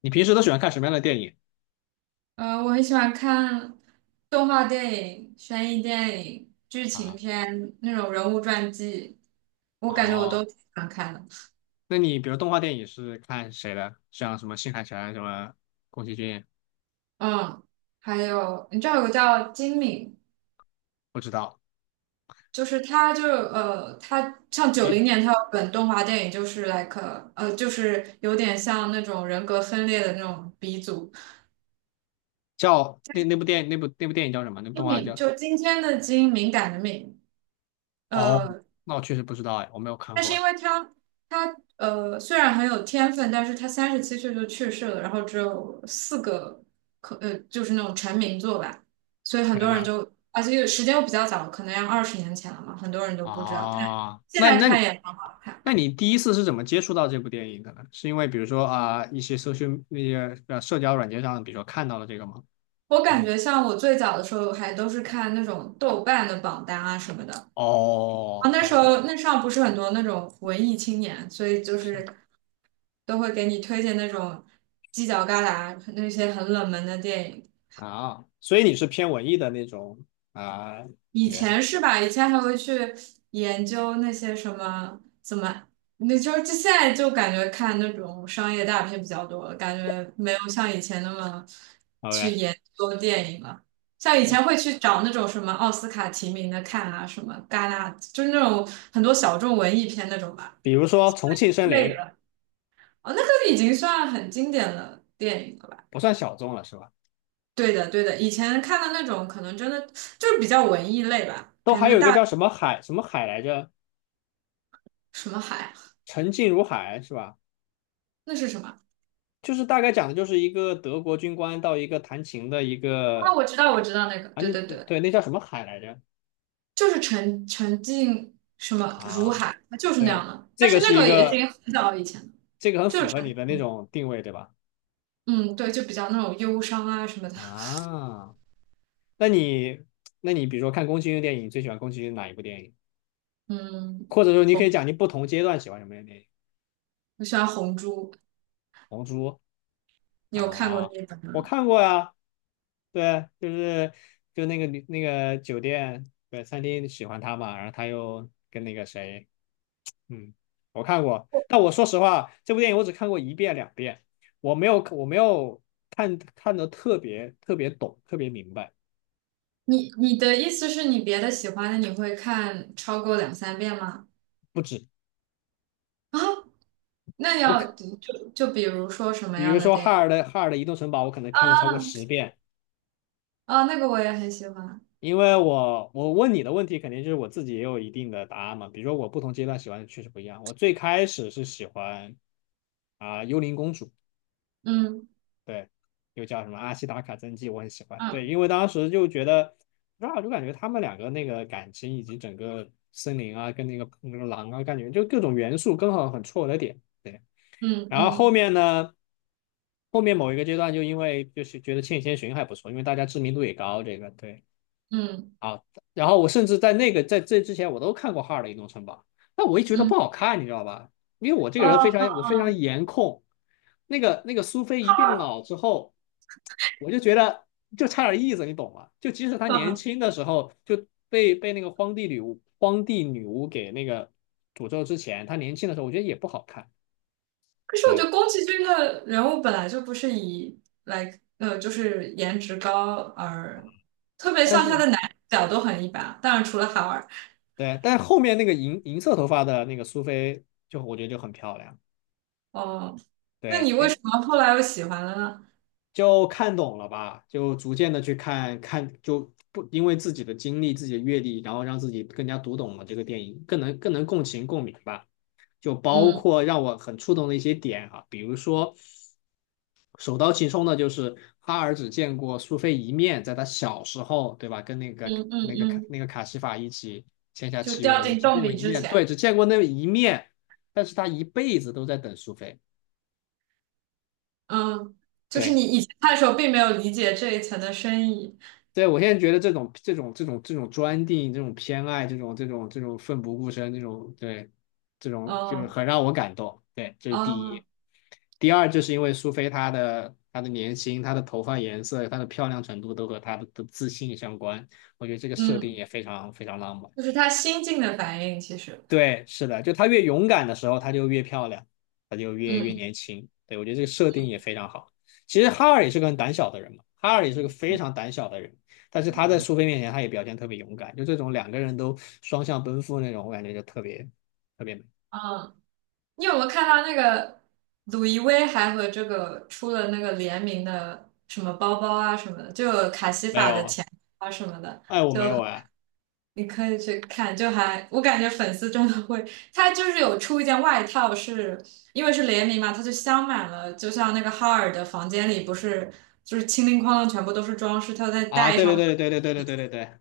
你平时都喜欢看什么样的电影我很喜欢看动画电影、悬疑电影、剧情啊？片那种人物传记，我感觉我都哦，挺喜欢看的。那你比如动画电影是看谁的？像什么新海诚、什么宫崎骏，嗯，还有你知道有个叫金敏，不知道。就是他像九比零年他有本动画电影，就是有点像那种人格分裂的那种鼻祖。叫那部电影，那部电影叫什么？那部金动画敏叫……就今天的金，敏感的敏。哦，呃。那我确实不知道哎，我没有看但是过因哎。为他虽然很有天分，但是他37岁就去世了，然后只有4个就是那种成名作吧，所以很天多人呐，就而且又时间又比较早，可能要20年前了嘛，很多人都不知道，但啊，现那在那看你也很好看。那你第一次是怎么接触到这部电影的呢？是因为比如说啊、一些社群那些社交软件上，比如说看到了这个吗？我还感是？觉像我最早的时候还都是看那种豆瓣的榜单啊什么的，啊哦，那我也时不得。候那上不是很多那种文艺青年，所以就是。是都会给你推荐那种犄角旮旯那些很冷门的电影。啊，所以你是偏文艺的那种啊，以人前是吧？以前还会去研究那些什么怎么，那就是就现在就感觉看那种商业大片比较多了，感觉没有像以前那么去，OK，研究电影了。像以前会去找那种什么奥斯卡提名的看啊，什么戛纳，就是那种很多小众文艺片那种吧。比如说重庆森累林了。哦，那个已经算很经典的电影了吧？不算小众了是吧？对的，对的，以前看的那种可能真的就是比较文艺类吧，都感还觉有一个大叫什么海什么海来着，什么海，沉静如海是吧？那是什么？就是大概讲的就是一个德国军官到一个弹琴的一啊，个我知道，我知道那个，啊。对那对对，对，那叫什么海来着就是沉浸什么如啊？海，它就是那对，样的。但这是个那是一个也已经个，很早以前了，这个很就是符合你沉，的那种定位对吧？嗯，对，就比较那种忧伤啊什么的。啊，那你那你比如说看宫崎骏的电影，你最喜欢宫崎骏哪一部电影？嗯，或者说你可以红，讲你不同阶段喜欢什么样的电影？我喜欢红珠，红猪你有看过那啊，一本我吗？看过呀，对，就那个女那个酒店对餐厅喜欢他嘛，然后他又跟那个谁，嗯，我看过，但我说实话，这部电影我只看过一遍两遍，我没有看的特别特别懂，特别明白，你的意思是你别的喜欢的你会看超过两三遍吗？不止， 啊，那我可要就比如说什么比样如的说电哈影。尔的哈尔的移动城堡，我可能看了超过啊10遍，啊，那个我也很喜欢，因为我问你的问题，肯定就是我自己也有一定的答案嘛。比如说我不同阶段喜欢的确实不一样。我最开始是喜欢啊、幽灵公主，嗯对，又叫什么阿西达卡真纪，我很喜欢。对，嗯因为当时就觉得，不知道就感觉他们两个那个感情以及整个森林啊，跟那个那个狼啊，感觉就各种元素刚好很戳我的点。对，嗯然后后嗯面呢？后面某一个阶段，就因为就是觉得《千与千寻》还不错，因为大家知名度也高，这个对，嗯啊，然后我甚至在那个在这之前我都看过哈尔的移动城堡，但我一觉得嗯。不好看，你知道吧？因为我这嗯个人非嗯常，我非常嗯，颜控，那个那个苏菲一变他老之后，我就觉得就差点意思，你懂吗？就即使她年嗯，轻的时候就被那个荒地女巫给那个诅咒之前，她年轻的时候我觉得也不好看，可是我觉对，得宫崎骏的人物本来就不是以就是颜值高而，特别但像他是的男主角都很一般，当然除了哈尔。对，但是后面那个银色头发的那个苏菲就我觉得就很漂亮。哦，那你对，为什哎，么后来又喜欢了呢？就看懂了吧，就逐渐的去看看，就不，因为自己的经历、自己的阅历，然后让自己更加读懂了这个电影，更能，更能共情共鸣吧。就包嗯括让我很触动的一些点啊，比如说首当其冲的就是哈尔只见过苏菲一面，在他小时候，对吧？跟那个嗯嗯那个卡嗯，那个卡西法一起签下就契约掉的时候，进只洞见过里一之面，对，前，只见过那一面，但是他一辈子都在等苏菲。嗯，就是对，你以前看的时候并没有理解这一层的深意。对，我现在觉得这种专定、这种偏爱、这种奋不顾身、这种，对，这种就是哦很让我感动。对，这是第哦，一。第二，就是因为苏菲她的年轻、她的头发颜色、她的漂亮程度都和她的自信相关，我觉得这个设定嗯，也非常非常浪漫。就是他心境的反应，其实，对，是的，就她越勇敢的时候，她就越漂亮，她就越嗯年轻。对，我觉得这个设定也非常好。其实哈尔也是个很胆小的人嘛，哈尔也是个非常胆小的人，但是他在苏菲面前，他也表现特别勇敢。就这种两个人都双向奔赴那种，我感觉就特别特别美。嗯。你有没有看到那个鲁易威还和这个出了那个联名的什么包包啊什么的，就有卡西没法有的啊，钱啊什么的，哎，我没有哎，你可以去看，就还我感觉粉丝真的会，他就是有出一件外套是，因为是联名嘛，他就镶满了，就像那个哈尔的房间里不是就是清零哐啷全部都是装饰，他再啊，戴对对上对对对对对对对对，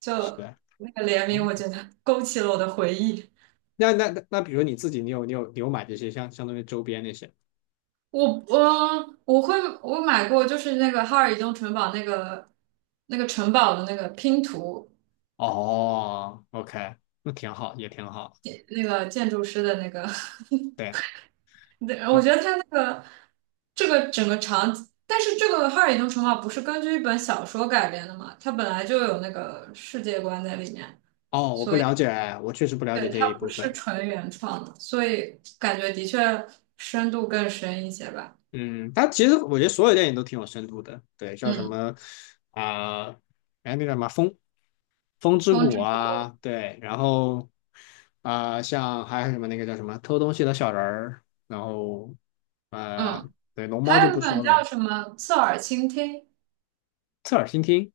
就是的。那个联名，哦，我觉得勾起了我的回忆。那比如你自己，你有买这些相当于周边那些？我会我买过，就是那个哈尔移动城堡那个那个城堡的那个拼图，哦，OK，那挺好，也挺好。那个建筑师的那个，对，对，我那。觉得他那个这个整个场景，但是这个哈尔移动城堡不是根据一本小说改编的嘛，它本来就有那个世界观在里面，哦，我不所以了解，我确实不了解对这它一不部是分。纯原创的，所以感觉的确深度更深一些吧。嗯，它其实我觉得所有电影都挺有深度的，对，像什嗯，么啊，哎、那个什么《风风之风谷》之谷，啊，对，然后啊、像还有什么那个叫什么偷东西的小人儿，然后呃，嗯，对，龙猫还就有不一本说了嘛，叫什么《侧耳倾听》。侧耳倾听，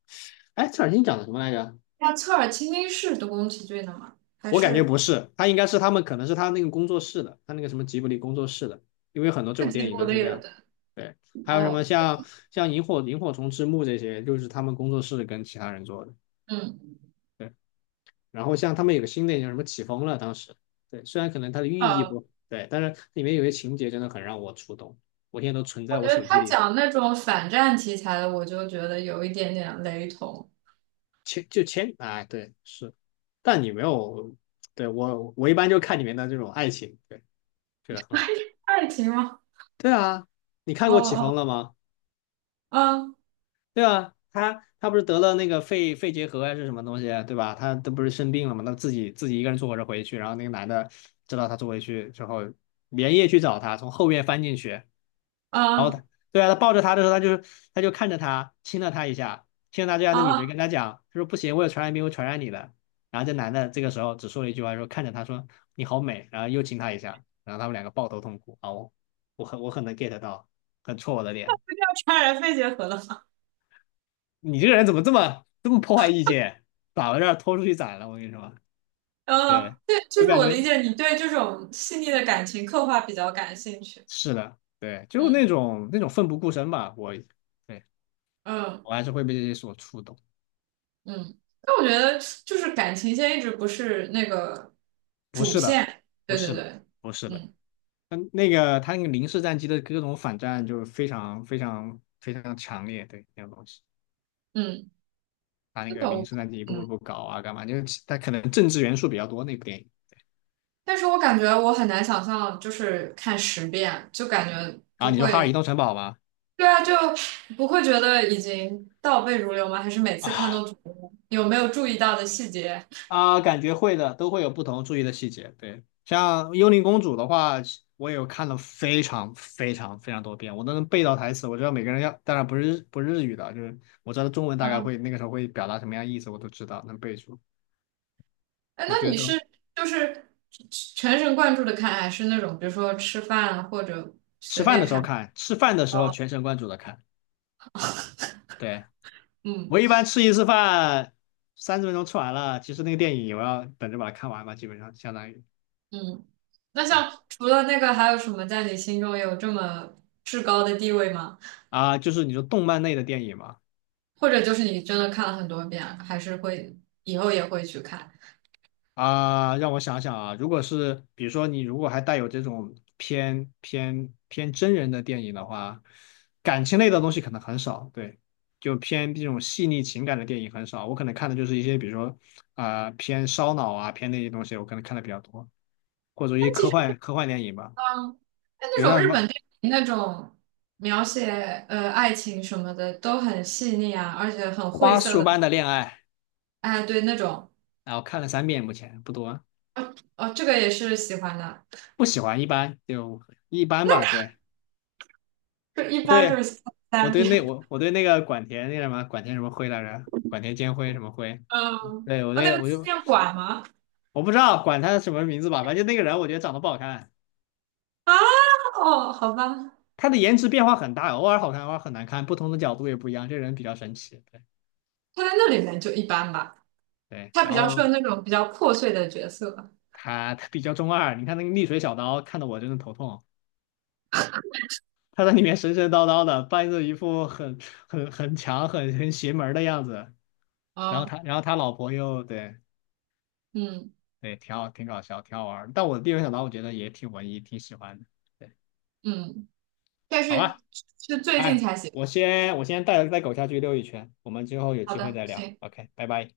哎，侧耳倾听讲的什么来着？那侧耳倾听是德国宫崎骏的吗？还我感觉是不是，他应该是，他们可能是他那个工作室的，他那个什么吉卜力工作室的，因为很多这是种吉电影卜都是力这的，样。对，对，还有什么哦，像像萤火虫之墓这些，就是他们工作室跟其他人做的。嗯对，然后像他们有个新的叫什么起风了，当时，对，虽然可能它的寓意呃，不对，但是里面有些情节真的很让我触动，我现在都存我在觉我得手机他里。讲那种反战题材的，我就觉得有一点点雷同。前就前，哎，对是，但你没有，对，我一般就看里面的这种爱情，对，觉得很好。爱情吗？对啊，你看哦过起风了哦吗？哦，对啊，他他不是得了那个肺结核还是什么东西，对吧？他都不是生病了嘛，他自己一个人坐火车回去，然后那个男的知道他坐回去之后，连夜去找他，从后院翻进去，然后啊他，对啊，他抱着他的时候，他就，他就看着他，亲了他一下，亲了他，这样啊的女的啊跟他讲，他说不行，我有传染病，会传染你的。然后这男的这个时候只说了一句话，说看着他说你好美，然后又亲他一下，然后他们两个抱头痛哭啊，我，我很能 get 到，很戳我的脸。就这样怅然肺结核了吗？你这个人怎么这么破坏意见，把我这儿拖出去宰了？我跟你说，对，对，就就是感我理觉，解你对这种细腻的感情刻画比较感兴趣。是的，对，就嗯那种那种奋不顾身吧。我，对，嗯我还是会被这些所触动。嗯，但我觉得就是感情线一直不是那个不主是的，线。不对对是的，对，不是的。嗯嗯，那个他那个零式战机的各种反战就是非常非常非常强烈，对那种东西。嗯。他那那个本零我式战机一步步嗯，步搞啊，干嘛？就是他可能政治元素比较多那部电影。但是我感觉我很难想象，就是看10遍，就感觉然后不你说《哈尔移会，动城堡》吗？对啊，就不会觉得已经倒背如流吗？还是每次看都啊。觉得有没有注意到的细节？啊，感觉会的，都会有不同注意的细节。对，像《幽灵公主》的话，我也有看了非常非常非常多遍，我都能背到台词。我知道每个人要，当然不是，不是日语的，就是我知道中文大概啊，会那个时候会表达什么样意思，我都知道能背住。哎，我那觉得你都，是就是全神贯注的看，还是那种比如说吃饭啊或者吃随饭便的时候看？看，吃饭的时候哦，全神贯注的看。对，嗯我一般吃一次饭，30分钟吃完了，其实那个电影我要等着把它看完吧，基本上相当于，嗯，那对像除了那个，还有什么在你心中有这么至高的地位吗？啊，就是你说动漫类的电影嘛。或者就是你真的看了很多遍，还是会以后也会去看。啊，让我想想啊，如果是比如说你如果还带有这种偏真人的电影的话，感情类的东西可能很少，对，就偏这种细腻情感的电影很少。我可能看的就是一些比如说啊、偏烧脑啊偏那些东西，我可能看的比较多，或者一但些其科实，幻科幻电影吧，嗯，但比那如种像什日么本电影那种描写爱情什么的都很细腻啊，而且很晦《花涩束的。般的恋爱》，哎，对，那种，然后看了3遍，目前不多，哦哦，这个也是喜欢的，不喜欢，一般就一般吧，对。就一般就是对，我三对遍。那我 我对那个管田，那个什么管田什么辉来着，管田兼辉什么辉，嗯，对我哦，那对个我纪就念馆吗？我不知道管他什么名字吧，反正就那个人我觉得长得不好看，啊，哦，好吧，他的颜值变化很大，偶尔好看，偶尔很难看，不同的角度也不一样，这人比较神奇。对，他在那里面就一般吧，对，他比然较适合后那种比较破碎的角色。他比较中二，你看那个溺水小刀看得我真的头痛，他在里面神神叨叨的，扮着一副很很强很邪门儿的样子，然啊，后他然后他老婆又，对。嗯对，挺好，挺搞笑，挺好玩儿。但我第一回想到，我觉得也挺文艺，挺喜欢的。对，嗯，但好是吧，是最近哎，才喜。我先带带狗下去溜一圈，我们之后有好机会的，再聊。行。OK，拜拜。